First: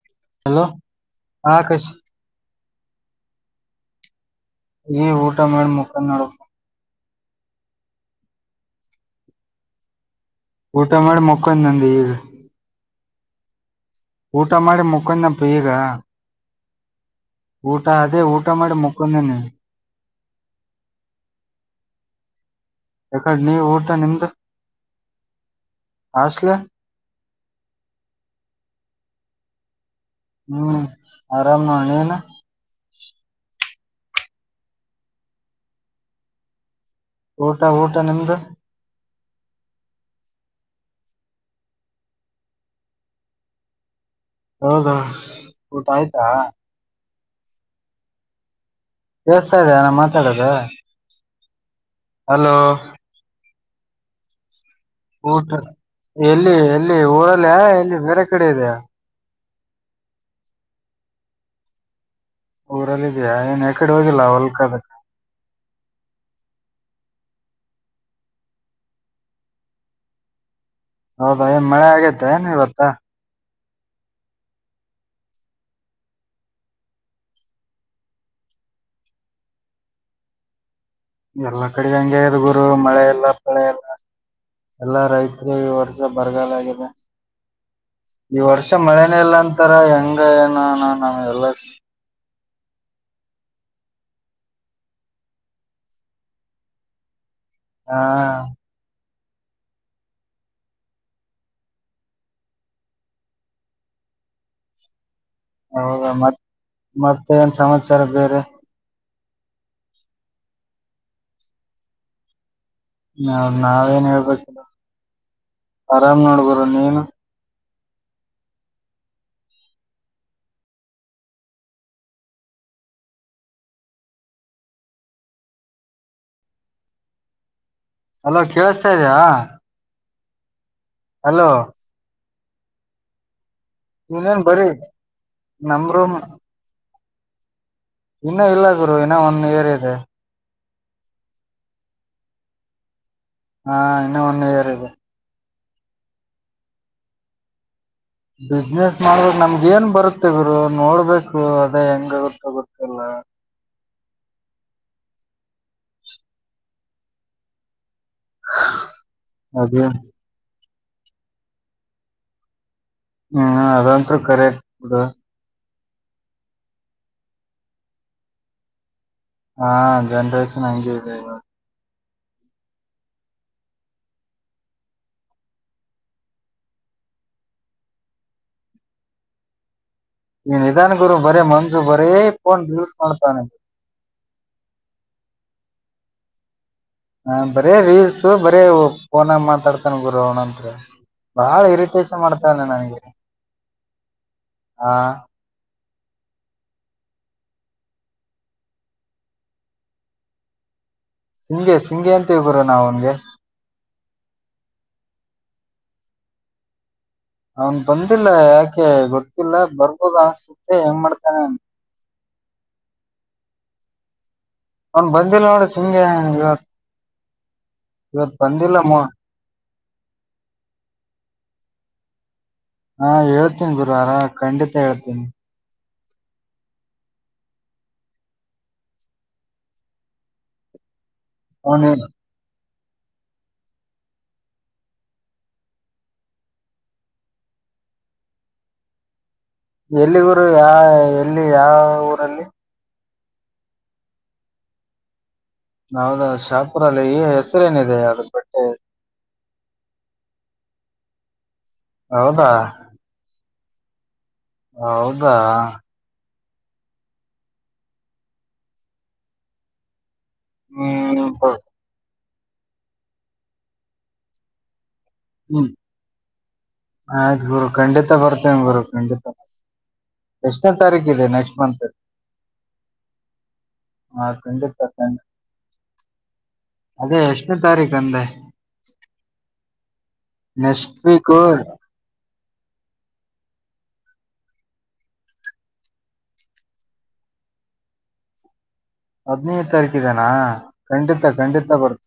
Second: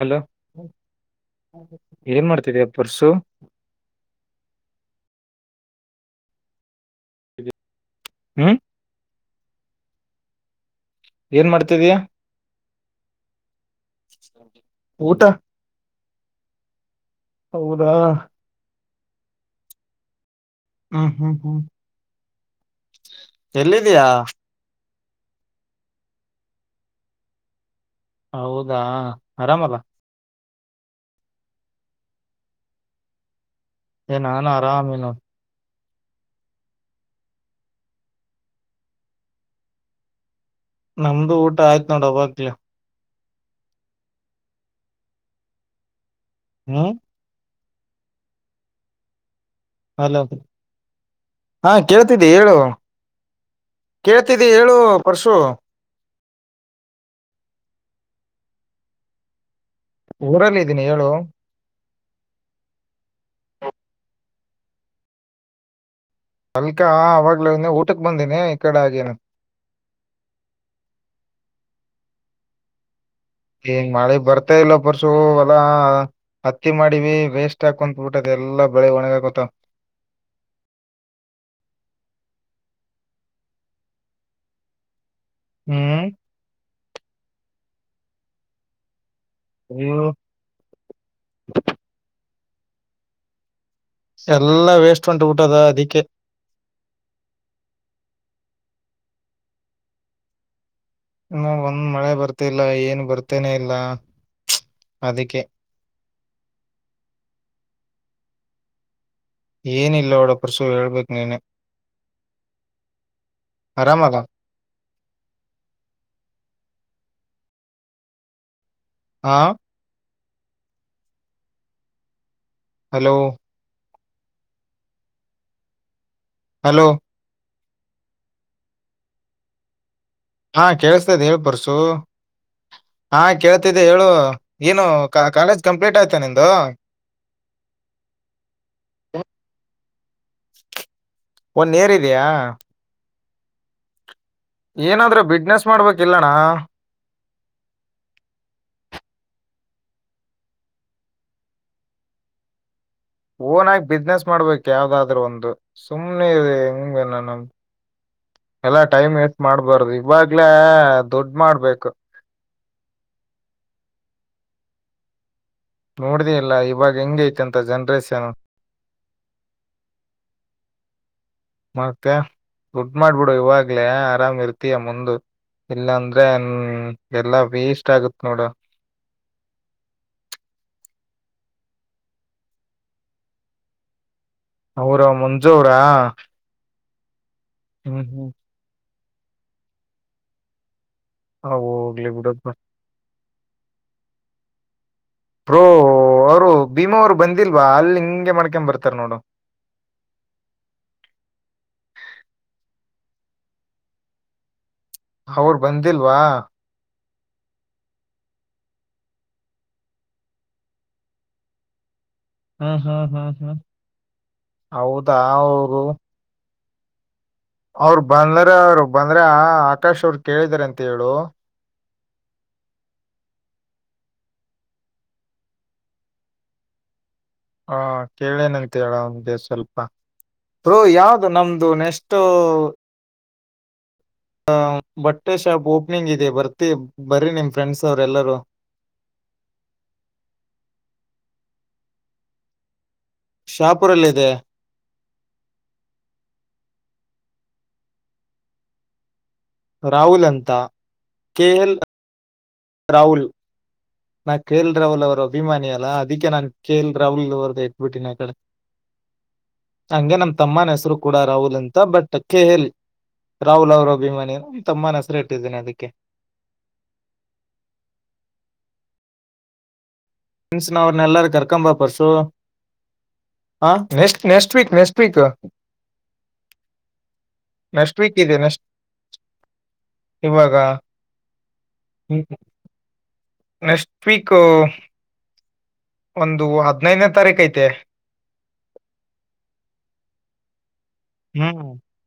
Hello Akash ಏನ್ ಮಾಡ್ತಿದೀಯ ಪರ್ಸು. ಈ ಊಟ ಮಾಡಿ ಮಕ್ಕೊದೇನ್ ನೋಡ್. ಹ್ಮ್. ಊಟ ಮಾಡಿ ಏನ್ ಮಕ್ಕೊಂಡ್ ನಂದ ಮಾಡ್ತಿದೀಯ ಈಗ. ಊಟ ಮಾಡಿ ಊಟ ಮಕ್ಕೊಂಡಿನಪ್ಪ ಈಗ. ಊಟ ಹೌದಾ ಅದೇ ಊಟ ಮಾಡಿ ಮುಕ್ಕೊಂಡಿನಿ. ಹ್ಮ್ ಹ್ಮ್ ಹ್ಮ್ ಎಕಡಿ ನೀ ಊಟ ಎಲ್ಲಿದೀಯಾ ನಿಮ್ದು ಹಾಸ್ಟೆಲ್. ಹೌದಾ ಆರಾಮಲ್ಲ. ಹ್ಮ್ ಆರಾಮ್ ನೋಡ್ ನೀನು. ಏ ನಾನು ಆರಾಮಿನಿ ನೋಡ್. ಊಟ ಊಟ ನಿಮ್ದು. ನಮ್ದು ಊಟ ಆಯ್ತ್ ನೋಡ ಆವಾಗ್ಲೇ. ಹೌದಾ ಊಟ ಆಯ್ತಾ. ಹ್ಮ್ ಕೇಳಿಸ್ತಾ ಇದೀಯ ಹಲೋ ಮಾತಾಡೋದು. ಹಾ ಕೇಳ್ತಿದ್ದಿ ಹಲೋ ಹೇಳು ಕೇಳ್ತಿದ್ದಿ ಹೇಳು ಪರಶು. ಊಟ ಎಲ್ಲಿ, ಎಲ್ಲಿ, ಊರಲ್ಲ! ಎಲ್ಲಿ ಬೇರೆ ಕಡೆ ಇದೆಯ? [inaudible] ಊರಲ್ಲಿ, ಇದ್ದೀನಿ ಹೇಳು? [inaudible] ಊರಲ್ಲ ಇದೀಯಾ! ಏನ್ ಯಾಕಡೆ ಹೋಗಿಲ್ಲ ಹೊಲ್ಕದಕಡೆ? [inaudible] ಅಲ್ಕಾ, ಆವಾಗ್ಲೇ ಊಟಕ್! ಬಂದೇನಿ, ಈ ಕಡೆ, ಅಧುನಿ. [inaudible] ಹೌದ, ಮಳೆ ಆಗೇತ್ತ ಏನು ಇವತ್ತ? [inaudible] ಏನು ಮಳೆ ಬರ್ತಿಲ್ಲ ಪರ್ಸು, ಹೊಲ. [inaudible] ಹತ್ತಿ, ಮಾಡಿವಿ, ವೇಸ್ಟ್, ಹಾಕೊತ್ಬಿಟ್ಟದ ಎಲ್ಲ ಬೆಳೆ, ಒಣಗಕೊತು? [inaudible] ಎಲ್ಲಾ, ಕಡೆ, ಹಂಗೆ, ಅದೇ, ಗುರು ಮಳೆ, ಎಲ್ಲ ಪಳೆ, ಎಲ್ಲ, ಎಲ್ಲ, ರೈತ. [inaudible] ತಿರುಗಾ, ಈ ವರ್ಷ ಹ್ಮ್ ಬರಗಾಲ ಆಗದೇ, ಈ ವರ್ಷ ಮಳೆ? [inaudible] ಮಳೆ ಇಲ್ಲ ಅಂತಾರೆ, ಅಯ್ಯೋ ಹೆಂಗೆ, ಏನು, ಹಾ, ನಾನು. [unintelligible] ಎಲ್ಲಾ, ವೇಸ್ಟ್, ಉಂಟುಬಿಟ್ಟದ, ಅದಿಕ್ಕೆ? [inaudible] ಹಾ. [inaudible] ಹೂ, ಒಂದ್ ಮಳೆ ಬರ್ತಿಲ್ಲ! ಏನ್ ಬರ್ತೇನೆ ಇಲ್ಲ, ಛೂ, ಅದಕ್ಕೆ? [inaudible] ಹೌದಾ, ಮತ್ ಮತ್ತೆ ಏನ್ ಸಮಾಚಾರ ಬೇರೆ? [inaudible] ಏನಿಲ್ಲ, ನೋಡಪಾ ಪರಶು ಹೇಳ್ಬೇಕು ನೀನೆ? [inaudible] ಹ, ನಾವೇನ್ ಆರಾಮಲ್ಲ ಹೇಳ್ಬೇಕ!, ಆರಾಮ್ ನೋಡು, ಬ್ರೋ, ನೀನು? [unintelligible] ಹಾ. [inaudible] ಹಲೋ! [inaudible] ಹಲೋ. [inaudible] ಅಲೋ, ಕೇಳಸ್ತಾ, ಇದಿಯಾ? [inaudible] ಹಾ, ಕೇಳಿಸತಿದೆ! ಹೇಳು, ಪರ್ಸು, ಹಾ. [inaudible] ಕೇಳ್ತಿದ್ದೆ, ಹೇಳು! ನೀನೇನ್ ಬರೀ ಏನು, ಕಾಲೇಜ್ ನಮ್ ಕಂಪ್ಲೀಟ್ ರೂಮ್ ಆಯ್ತಾ, ನಿಂದು? [inaudible] ಇನ್ನ, ಇಲ್ಲ ಗುರು! ಇನ್ನ ಒನ್, ಇಯರ್ ಇದೆ? [inaudible] ಒನ, ಇಯರ್ ಇದೆಯಾ? [inaudible] ಹಾ, ಇನ್ನು, ಒನ್, ಇಯರ್ ಇದೆ? [inaudible] ಮುಟ್ಟು, ನೋಡು, ಮಾಡ್ಬೇಕಿಲ್ಲಣ್ಣ? [inaudible] ಬಿಸ್ನೆಸ್, ಮಾಡಬೇಕ್! ನಮ್ಗೆ, ಏನ್ ಬರುತ್ತೆ ಗುರು, ನೋಡ್ಬೇಕು, ಅದೇ, ಹೆಂಗ, ಆಗುತ್ತ ಗೊತ್ತಿಲ್ಲ? [inaudible] ಓನಾಗಿ ಬಿಸ್ನೆಸ್ ಮಾಡ್ಬೇಕ್! ಯಾವ್ದಾದ್ರೂ ಒಂದು, ಸುಮ್ನೆ, ಹೆಂಗನಾನು? [inaudible] ಎಲ್ಲ, ಟೈಮ್ ವೇಸ್ಟ್, ಅದೇ ಮಾಡಬಾರದು, ಇವಾಗ್ಲೇ? [inaudible] ಹಾ, ದುಡ್, ಮಾಡ್ಬೇಕು? [inaudible] ಹ್ಮ್, ಅಧ್ಯಂತು, ಕರೆಕ್ಟ್, ಬಿಡು. [inaudible] ನೋಡ್ದಿ, ಇಲ್ಲ ಇವಾಗ! ಹೆಂಗ ಐತಿ ಅಂತ ಜನ್ರೇಷನ್? [inaudible] ಹಾ, ಜನರೇಶನ್, ಹಂಗೆ, ಇದೇ, ಇವಾಗ? [inaudible] ಮತ್ತೆ, ದುಡ್ ಮಾಡ್ಬಿಡು! ಇವಾಗ್ಲೆೇ, ಆರಾಮ್ ಇರುತ್ತಿಯ, ಮುಂದು. [inaudible] ಇಲ್ಲಾಂದ್ರೆ, ಹ, ಎಲ್ಲಾ ವೇಸ್ಟ್! ಆಗುತ್ತೆ, ನೋಡು? [inaudible] ನೀ, ಇಧಾನ ಗುರು! ಬರೇ ಮಂಜು ಬಾರಿ, ಫೋನ್, ಮ್ಯೂಟ್, ಮಾಡ್ತಾನೆ? [inaudible] ಅವರ, ಮಂಜು, ಅವರ? [inaudible] ಹ, ಬರೇ ರೀಲ್ಸ್! ಬರೀ ಫೋನ ಮಾತಾಡ್ತಾನ ಗುರು, ಅವನಂತ್ರು? [inaudible] ಹ ಬಾಳ, ಹೋಗ್ಲಿ ಇರಿಟೇಶನ್ ಬಿಡಪ್ಪ ಮಾಡ್ತಾನೆ ನನಗೆ? [inaudible] ಹಾ. [inaudible] ಓ, ಅವರು ಭೀಮಾ ಅವ್ರು ಬಂದಿಲ್ವಾ! ಅಲ್ಲಿ ಹಿಂಗೆ, ಮಾಡಕೊಂಡ, ಬರ್ತಾರ ನೋಡು? [inaudible] [inaudible] [unintelligible] ಸಿಂಗೆ, ಸಿಂಗೆ, ಅಂತಿವಿ, ಗುರು ನಾವ ಅವನ್ಗೆ? [inaudible] ಅವರು, ಬಂದಿಲ್ವಾ! [inaudible] ಅವನ್, ಬಂದಿಲ್ಲ ಯಾಕೆ ಗೊತ್ತಿಲ್ಲ! ಬರ್ಬೋದ ಅನ್ಸ್ಸುತ್ತೆ, ಹೆಂಗ, ಮಾಡ್ತಾನೆ, ಏನ್? [inaudible] ಹ್ಮ್, ಹ್ಮ್, ಹ್ಮ್, ಹ್ಮ್, ಅವ್ನ್ ಹೌದಾ, ಬಂದಿಲ್ಲ ನೋಡು ಅವರು? [inaudible] ಸಿಂಗೆ ಇವತ್ ಅವರು, ಇವತ್ ಬಂದ್ರ, ಬಂದಿಲ್ಲ ಅವರು, ಮೋ ಬಂದ್ರ! ಆಕಾಶ್ ಅವರು, ಕೇಳಿದಾರೆ, ಅಂತ ಹೇಳು? [inaudible] ಹಾ, ಹೇಳ್ತೀನಿ, ಬ್ರೋ! ಅದ್ರಾಗ, ಖಂಡಿತ ಹೇಳ್ತೀನಿ? [inaudible] ಹಾ, ಕೇಳೇನಂತ ಹೇಳು, ಅವನ್ಗೆ, ಸ್ವಲ್ಪ, ಬ್ರೋ ಯಾವಗು? [inaudible] ಅದು, ನಮ್ದು ಅವ್ನು ನೆಕ್ಸ್ಟ್? [inaudible] ಹ ಬಟ್ಟೆ ಶಾಪ್ ಓಪನಿಂಗ್ ಇದೆ ಬರ್ತಿ ಬರಿ ನಿಮ್ ಫ್ರೆಂಡ್ಸ್ ಅವ್ರ ಎಲ್ಲರೂ [inaudible] ಎಲ್ಲಿ ಗುರು ಯಾ ಎಲ್ಲಿ ಯಾವ ಊರಲ್ಲಿ ಶಾಪುರಲ್ಲ್ ಇದೆ ಹೌದ ಶಾಪುರಲ್ಲಿ ಈ ಹೆಸರೇನಿದೆ ಅದ ಬಟ್ಟೆ ರಾಹುಲ್ ಅಂತ ಕೆ ಎಲ್ ಹೌದ್ ರಾಹುಲ್ ನಾನ ಕೆ ಎಲ್ ರಾಹುಲ್ ಅವ್ರು ಹೌದಾ ಅಭಿಮಾನಿ ಅಲ್ಲಾ ಅದಕ್ಕೆ ನಾನ್ ಕೆೇ ಎಲ್ ರಾಹುಲ್ ಅವರ್ದ ಇಟ್ಬಿಟ್ಟಿನ ಆ ಕಡೆ ಹಂಗೆ ನಮ್ ತಮ್ಮನ್ ಹೆಸರು ಕೂಡ ಹ್ಮ್ ರಾಹುಲ್ ಬ- ಅಂತ ಬಟ್ ಕೆ ಎಲ್ ರಾಹುಲ್ ಅವರ ಅಭಿಮಾನಿ ತಮ್ಮನ ಹೆಸ್ ಹ್ಮ್ ಆಯ್ತು ಗುರು ಖಂಡಿತ ಬರ್ತೇನ್ ಗುರು ಖಂಡಿತ ಎಷ್ಟನೇ ನ್ಸನ್ ಅವ್ರನ್ನ ತಾರೀಕಿದೆ ಎಲ್ಲಾರು ನೆಕ್ಸ್ಟ್ ಕರ್ಕಂಬಾ ಮಂತ್ ಪರ್ಸು ಹಾ ವೆ ಹಾ ನೆಕ್ಸ್ಟ್ ವೀಕ್ ಖಂಡಿತ ನೆಸ್ಟ ವೀಕ್ ಖಂಡಿತ. ಅದೇ ಎಷ್ಟನೇ ನೆಕ್ಸ್ಟ್ ವೀಕ್ ತಾರೀಕಂದೆ ಇದೆ ನೆಕ್ಸ್ಟ್ ಇವಾಗ ನೆಷ್ಟ್ ವೀಕು ನೆಕ್ಸ್ಟ್ ವೀಕು ಒಂದು ಹದ್ನೈದ್ನೇ ತಾರೀಕ ಐತೆ ಹದ್ನೈದು ತಾರೀಕು ಇದನಾ ಖಂಡಿತ ಹ್ಮ್ ಖಂಡಿತ ಬರ್ತ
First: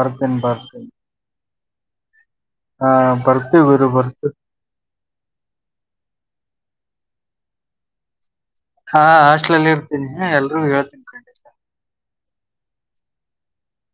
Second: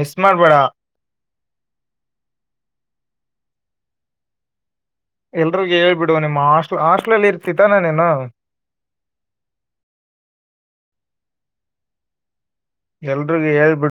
ಮಿಸ್ ಮಾಡ್ಬೇಡ ಬರ್ತನ್ ಹಾ ಬರ್ತೀವಿ ಗುರು ಬರ್ತಿ ಎಲ್ರಿಗೂ ಹೇಳ್ಬಿಡು ನಿಮ್ಮ್ ಹಾಸ್ಟ್ಲ್ ಹಾಸ್ಟ್ಲಲ್ಲಿ ಇರ್ತಿ ತಾನೇ ನೀನು ಹಾ ಹಾಸ್ಟ್ಲ ಅಲ್ಲಿ ಇರ್ತೀನಿ ಎಲ್ರೂ ಹೇಳ್ತೀನಿ ಖಂಡಿತ ಎಲ್ರಿಗೂ ಹೇಳ್ಬಿಡ್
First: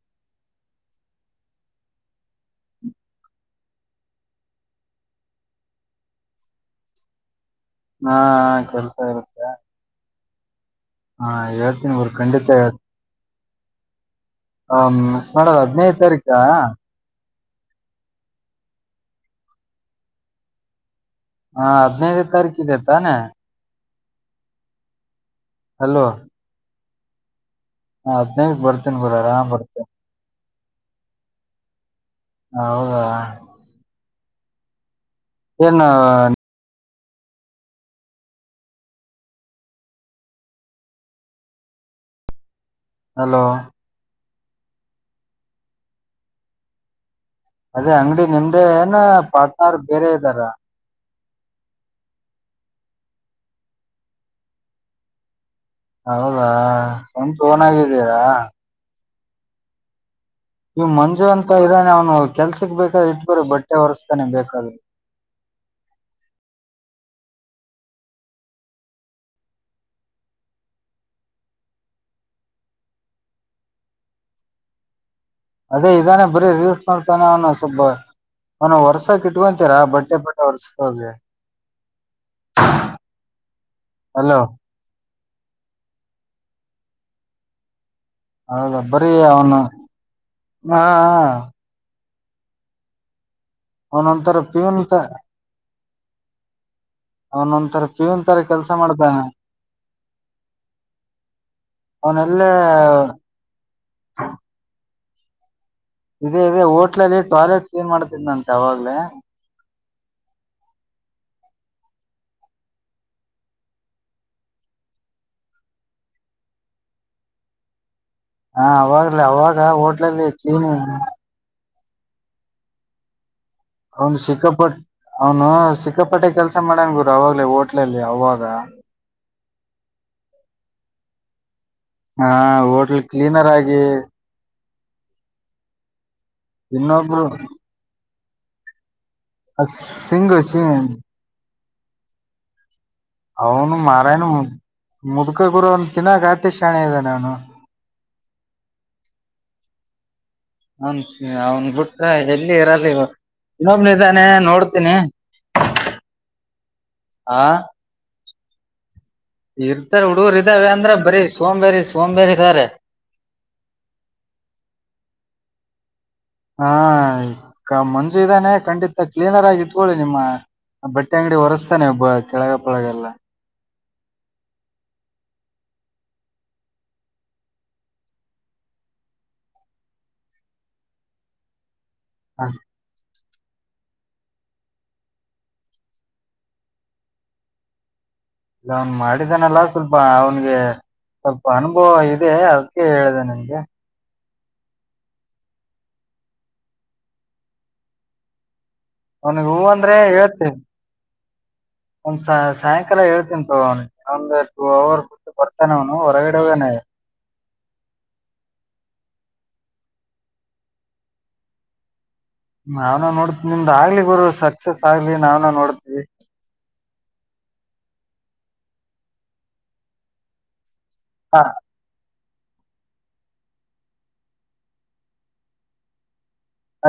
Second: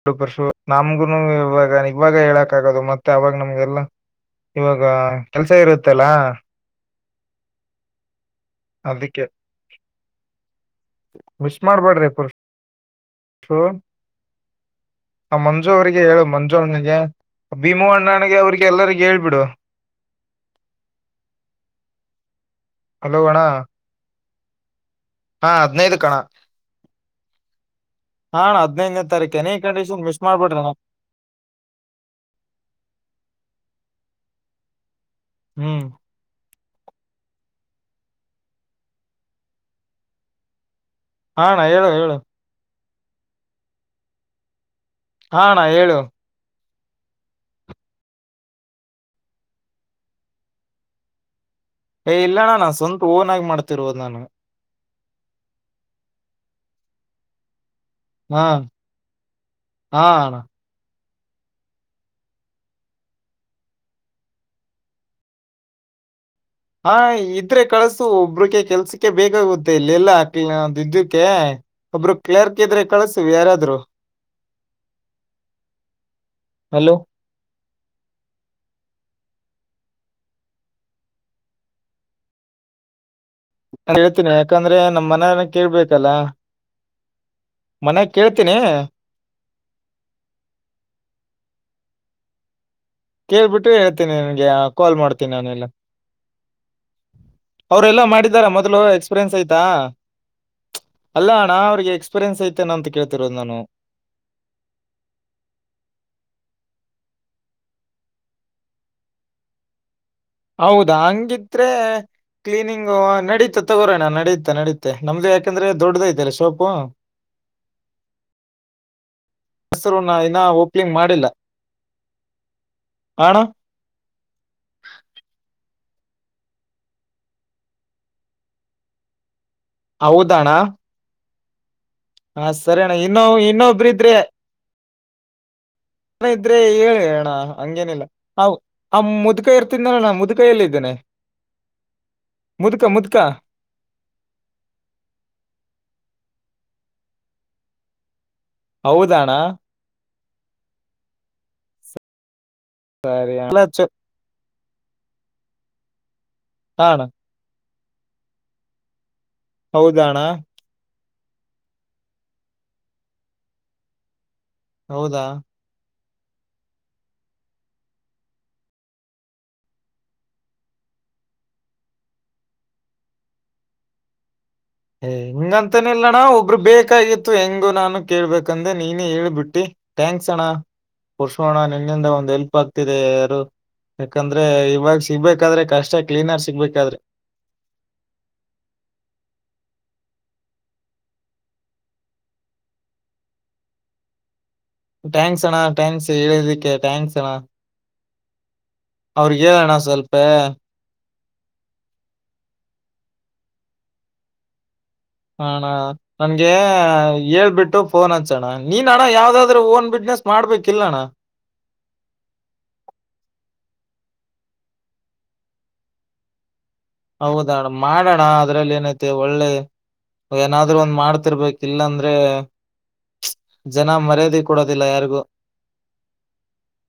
ಎರಡು ಪರ್ಷು ನಮ್ಗುನು ಇವಾಗ ಇವಾಗ ಹೇಳಕ್ ಆಗದು ಮತ್ತೆ ಅವಾಗ ನಮ್ಗೆಲ್ಲ ಇವಾಗ ಕೆಲ್ಸ ಇರುತ್ತಲ್ಲಾ ಹಾ ಹಾ ಕೆಲ್ಸ ಅದಕ್ಕೆ ಇರುತ್ತೆ ಹಾ ಮಿಸ್ ಹೇಳ್ತೀನಿ ಮಾಡ್ಬೇಡ್ರಿ ಗುರು ಖಂಡಿತ ಹೇ ಮಿಸ್ ಆ ಮಾಡೋದು ಮಂಜು ಹದಿನೈದು ಅವ್ರಿಗೆ ಹೇಳು ತಾರೀಕಾ ಮಂಜು ಅಣ್ಣಂಗೆ ಭೀಮೂ ಅಣ್ಣಾನಿಗೆ ಅವ್ರಿಗೆ ಎಲ್ಲರಿಗ ಹೇಳ್ಬಿಡು ಹಾ ಹದ್ನೈದ್ನೇ ತಾರೀಕ ಇದೆ ತಾನೆ ಹಲೋ ಅಣ್ಣ ಹಾ ಹದ್ನೈದು ಅಲ್ವೋ ಕಣಾ ಹಾ ಅಣಾ ಹದಿನೈದಕ್ ಬರ್ತೀನಿ ಹದ್ನೈದ್ನೇ ಗುರು ತಾರೀಕ ಆರಾಮ್ ಎನೀ ಬರ್ತೀನಿ ಕಂಡೀಷನ್ ಮಿಸ್ ಮಾಡ್ಬೇಡ್ರಣಾ ಹೌದಾ ಹ್ಮ್ ಏನು ಹಾ ಅಣಾ ಹೇಳು ಹೇಳು ಹಲೋ ಹಾ ಅಣಾ ಹೇಳು ಅದೇ ಅಂಗಡಿ ನಿಮ್ದೆ ಏನ ಪಾರ್ಟ್ನರ್ ಬೇರೆ ಇದ್ದಾರ ಏ ಇಲ್ಲಣ್ಣ ನಾನು ಸ್ವಂತ್ ಓನ್ ಆಗಿ ಮಾಡ್ತಿರೋದು ನಾನು ಹೌದಾ ಸ್ವಂತ ಓನ್ ಆಗಿದ್ಯಾ ಹಾ ಹಾ ಅಣಾ ಮಂಜು ಅಂತ ಇದ್ದಾನೆ ಅವ್ನು ಕೆಲ್ಸಕ್ ಬೇಕಾದ ಇಟ್ಗೋರೀ ಬಟ್ಟೆ ಒರಸ್ತಾನೆ ಬೇಕಾದ್ರೆ [inaudible] ಹಾ ಇದ್ರೆ ಕಳ್ಸು ಒಬ್ರಿಗೆ ಕೆಲ್ಸಕ್ಕೆ ಬೇಗಾಗುತ್ತೆ ಇಲ್ಲ ಎಲ್ಲಾ ಇದ್ದಿದ್ಕೆ ಒಬ್ರು ಕ್ಲರ್ಕ್ ಇದ್ರೆ ಕಳ್ಸೂ ಯಾರಾದ್ರು ಅದೇ ಇದಾನೆ ಬರೀ ರೀಲ್ಸ್ ಹಲೋ ನೋಡ್ತಾನೆ ಅವನು ಸ್ವಲ್ಪ ಅವನು ವರ್ಸಕ್ಕೆ ಇಟ್ಟ್ ಇಟ್ಕೊಂತೀರಾ ಬಟ್ಟೆ ಬಟ್ಟೆ ಹೊರ್ಸ್ಕೋಗೆ ನಾನ್ ಹೇಳ್ತೇನಿ ಯಾಕಂದ್ರೆ ನಮ್ಮ್ ಮನೆಯರ್ನ ಕೇಳ್ಬೇಕಲ್ಲ ಮನೆ ಕೇಳ್ತೀನಿ ಹೌದಾ ಬರೀ ಅವನು ಹಾ ಹಾ ಕೇಳ್ಬಿಟ್ರೆ ಹೇಳ್ತೀನಿ ಅವನೊಂತರ ನನ್ಗೆ ಪ್ಯೂನ್ ತ ಕಾಲ್ ಮಾಡ್ತೀನಿ ಅವಾನೆಲ್ಲ ಅವನೊಂತರ ಅವರೆಲ್ಲಾ ಪ್ಯೂನ್ ತರ ಮಾಡಿದಾರ ಕೆಲ್ಸ ಮೊದ್ಲು ಮಾಡ್ತಾನೆ ಎಕ್ಸ್ಪೀರಿಯನ್ಸ್ ಆಯ್ತಾ ಅಲ್ಲ ಅಣ್ಣ ಅವ್ರಿಗೆ ಎಕ್ಸ್ಪೀರಿಯೆನ್ಸ್ ಅವನೆಲ್ಲೇ ಐತೆನ ಅಂತ ಕೇಳ್ತಿರೋದು ನಾನು ಇದೇ ಇದೆ ಹೋಟ್ಲಲ್ಲಿ ಟಾಯ್ಲೆಟ್ ಕ್ಲೀನ್ ಮಾಡತನ್ಂತೆ ಯಾವಾಗ್ಲೇ ಹೌದಾ ಹಂಗಿದ್ರೆ ಕ್ಲೀನಿಂಗ್ ನಡೀತಾ ತಗೋರೋಣ ನಡುತ್ತಾ ನಡೀುತ್ತೆ ನಮ್ದು ಯಾಕೆಂದ್ರೆ ದೊಡ್ಡದಐತೆರಿ ಸೋಪು [unintelligible] ಹಾ ಅವಾಗಲ ಅವಾಗ ಹೋಟ್ಲಲ್ಲಿ ಕ್ಲೀನ್ ಹಣ ಅವನು ಸಿಕ್ಕಪಟ್ಟ ಅವನು ಸಿಕ್ಕಾಪಟ್ಟೆ ಕೆಲ್ಸ ಮಾಡನ್ ಗುರು ಅವಾಗಲೇ ಹೋಟ್ಲಲ್ಲಿ ಅವಾಗ ಹೌದಣ ಹಾ ಸರಿಣ್ಣ ಹೋಟ್ಲ್ ಇನ್ನೊ ಕ್ಲೀನರ್ ಆಗಿ ಇನ್ನೊಬ್ರ ಇದ್ರೆ ನನ ಇದ್ರೆ ಹೇಳಿ ಇನ್ನೊಬ್ರು ಅಣ ಹಂಗೇನಿಲ್ಲ ಹಾವು ಆ ಮುದುಕ ಆ ಇರ್ತಿದ್ದನಣ ಸಿಂಗು ಮುದುಕಯ ಎಲ್ಲ ಸಿಂಗ್ ಇದ್ದೇನೆ ಮುದುಕ ಮುದುಕ ಅವನು ಮಾರಾಯಣ ಮು ಮುದ್ಕ ಗುರು ಅವನು ತಿನ್ನಾಗಾಟಿ ಶಣೆ ಇದ್ದಾನೆ ಅವನು ಹೌದಣ್ಣ ಹನ್ಸ ಅವ್ನ್ ಬಿ ಟ್ರ ಇಲ್ಲಿ ಇರದು ಇವತ ಎಲ್ಲ ಚ ಇನ್ನೊಬ್ನ ಇದಾನೆ ನೋಡ್ತೀನಿ ಹಾ ಅಣ್ಣ ಆ ಇರ್ತಾರೆ ಹೌದಣ್ಣ ಹುಡುಗರ್ ಇದಾವೆ ಅಂದ್ರ ಬರಿ ಸೋಮಬೇರಿ ಸೋಮಬೇರಿ ಇದ್ದಾರೆ ಹೌದಾ ಹಾ ಮಂಜು ಇದ್ದಾನೆ ಖಂಡಿತ ಕ್ಲೀನರ್ ಆಗಿ ಇಟ್ಕೊಳ್ಳಿ ನಿಮ್ಮ ಬಟ್ಟೆ ಅಂಗಡಿ ಹೊರೆಸ್ತಾನೆ ಒಬ್ಬ ಕೆಳಗ ಪಳಗೆಲ್ಲ ಹ್ಮ್ [inaudible] ಹಂಗಂತನ ಇಲ್ಲಣ್ಣ ಒಬ್ರು ಬೇಕಾಗಿತ್ತು ಹೆಂಗು ನಾನು ಕೇಳ್ಬೇಕಂದೆ ನೀನೇ ಹೇಳ್ಬಿಟ್ಟಿ ಥಂಕ್ಸ್ ಅ ಪುರ್ಷೋಣ ನಿನ್ನಿಂದ ಒಂದ್ ಎಲ್ಪ್ ಆಗ್ತಿದೆ ಯಾರು ಯಾಕಂದ್ರೆ ಇವಾಗ ಸಿಗ್ಬೇಕಾದ್ರೆ ಕಷ್ಟ ಕ್ಲೀನರ್ ಸಿಗ್ಬೇಕಾದ್ರೆ ಇಲ್ಲ ಅವನ್ ಮಾಡಿದಾನಲ್ಲ ಸ್ವಲ್ಪ ಅವನಿಗೆ ಸ್ವಲ್ಪ ಅನುಭವ ಇದೆ ಅದಕ್ಕೆ ಹೇಳಿದೆ ನಿನ್ಗೆ ಥ್ಯಾಂಕ್ಸ್ ಅಣ್ಣ ಥ್ಯಾಕ್ಸ್ ಎಳಕ್ಕೆ ಥ್ಯಾಂಕ್ಸ್ ಅಣ್ಣ ಅವರಿಗೆ ಅವನಿಗೆ ಹೂ ಹೇಳಣ ಅಂದ್ರೆ ಸ್ವಲ್ಪೇ ಹೇಳ್ತೀನಿ ಒಂದ್ ಸಾಯಂಕಾಲ ಹೇಳ್ತೀನ್ ತೊಗೊ ಅವನಿಗಿ ಒಂದು ಟೂ ಅವರ್ ಬಿಟ್ಟು ಹಣ ಬರ್ತಾನೆ ಅವನು ಹೊರಗಡೆ ನನ್ಗೆ ಹೋಗಾನೆ ಹೇಳ್ಬಿಟ್ಟು ಫೋನ್ ಹಚ್ಚೋಣ ನೀನ್ ಅಣ್ಣ ಯಾವ್ದಾದ್ರು ಓನ್ ಬಿಸ್ನೆಸ್ ಮಾಡ್ಬೇಕಿಲ್ಲ ಅಣ್ಣ ನಾನು ನೋಡ್ತಿ ನಿಮ್ದ್ ಆಗ್ಲಿ ಗುರು ಸಕ್ಸಸ್ ಆಗ್ಲಿ ನಾನು ನೋಡ್ತಿನಿ ಹೌದಾಣ ಮಾಡೋಣ ಅದ್ರಲ್ಲಿ ಏನೈತೆ ಒಳ್ಳೆ ಏನಾದ ಅ್ರ ಒಂದ್ ಹ ಮಾಡ್ತಿರ್ಬೇಕ ಇಲ್ಲಾ ಅಂದ್ರೆ ಜನ ಮರ್ಯಾದೆ ಕೊಡೋದಿಲ್ಲ ಯಾರಿಗೂ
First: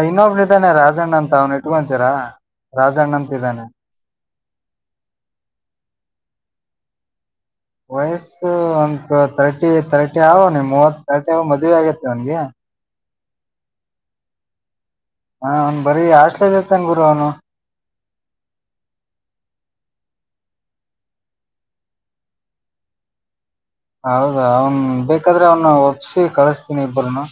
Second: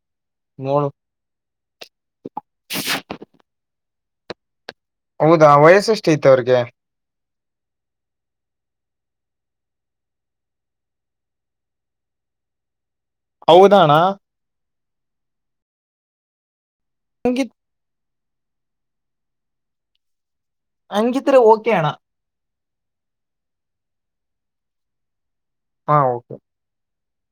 ಇನ್ನೊಬ್ಳ ಇದ್ದಾನೆ ನೋಡು ರಾಜಣ್ಣ ಅಂತ ಅವ್ನು ಇಟ್ಕೊಂತೀರಾ ರಾಜಣ್ಣ ಅಂತ ಇದ್ದಾನೆ ಹೌದಾ ವಯಸ್ಸು ಎಷ್ಟ ಹೈತ್ ಅವ್ರಿಗೆ ವಯಸ್ಸು ಒ ತರ್ಟಿ ತರ್ಟಿ ಅವನಿಗಿ ಮೂವತ್ ತರ್ಟಿ ಮದವಿ ಆಗತಿ ಅವನಿಗಿ ಹೌದಣಾ ಹಾ ಅವ್ನ್ ಬರೀ ಹಾಸ್ಟೇಲ್ ಇರ್ತಾನ ಗುರು ಅವನು ಹಂಗಿತ್ ಅಂಗಿದ್ರೆ ಓಕೆ ಆಣ ಹೌದಾ ಅವನ್ ಬೇಕಾದ್ರೆ ಅವ್ನ ಹಾ ಒಪ್ಸಿ ಓಕೆ ಕಳಸ್ತೀನಿ ಇಬ್ಬರನು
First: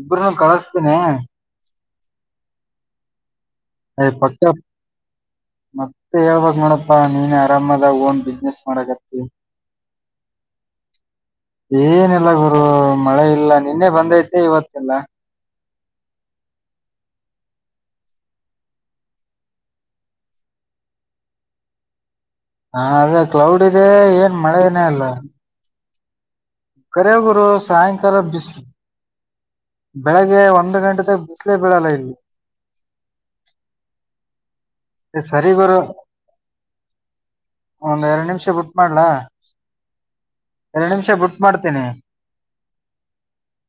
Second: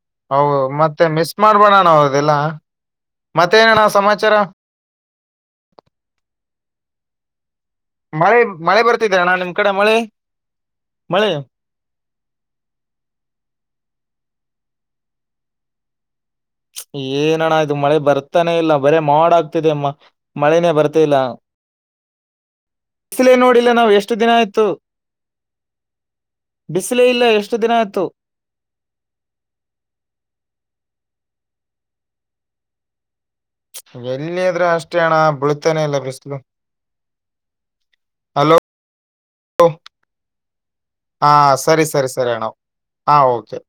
ಇಬ್ರನು ಹೌ ಕಳಿಸ್ತೀನಿ ಮತ್ತೆ ಮಿಸ್ ಮಾಡ್ಬೋಡಣ ಹೌದಿಲ್ಲ ಏ ಸಮಾಚಾರ ಪಕ್ಕ ಮತ್ತೆ ಹೇಳಬೇಕ ನೋಡಪ್ಪಾ ನೀನೆ ಆರಾಮದ ಓನ್ ಬಿಸ್ನೆಸ್ ಮಾಡಕತಿ ಮಳಿ ಏನೆಲ್ಲ ಗುರು ಮಳೆ ಇಲ್ಲ ನಿನ್ನೆ ಬಂದೈತೆ ಇವತ್ತಿಲ್ಲ ಏನಣ ಇದು ಮಳೆ ಬರ್ತಾನೆ ಇಲ್ಲ ಬರೇ ಮಾಡ ಆಗ್ತಿದೆ ಅಮ್ಮ ಮಳೆನೇ ಬರ್ತ ಇಲ್ಲ [unintelligible] ಹಾ ಅದೇ ಬಿಸಿಲೇ ಕ್ಲೌಡ್ ನೋಡಿಲ್ಲ ಇದೆ ನಾವ್ ಎಷ್ಟು ದಿನ ಏನ್ ಆಯ್ತು ಮಳೆನೇ ಇಲ್ಲಾ ಬಿಸಿಲೇ ಇಲ್ಲ ಕರಿಗುರು ಎಷ್ಟು ದಿನ ಆಯ್ತು ಸಾಯಂಕಾಲ ಬಿಸಲು ಬೆಳಿಗ್ಗೆ ಒಂದು ಗಂಟೆತನ ಬಿಸಲು ಬಿಸಿಲೆ ಬೀಳಲ್ಲ ಇಲ್ಲಿ ಎಲ್ಲಿದ್ರೆ ಅಷ್ಟೇ ಅಣ ಏ ಬೀಳುತ್ತಾನೆ ಇಲ್ಲ ಬ್ರಿಸ್ಲು ಒಂದೆರಡು ನಿಮಿಷ ಬುಟ್ ಮಾಡ್ಲಾ ಎರಡ್ ನಿಮಿಷ ಹಾ ಬಿಟ್ ಸರಿ ಮಾಡ್ತೀನಿ. ಸರಿ ಸರಿ ಣ್ಣ ಆ ಓಕೆ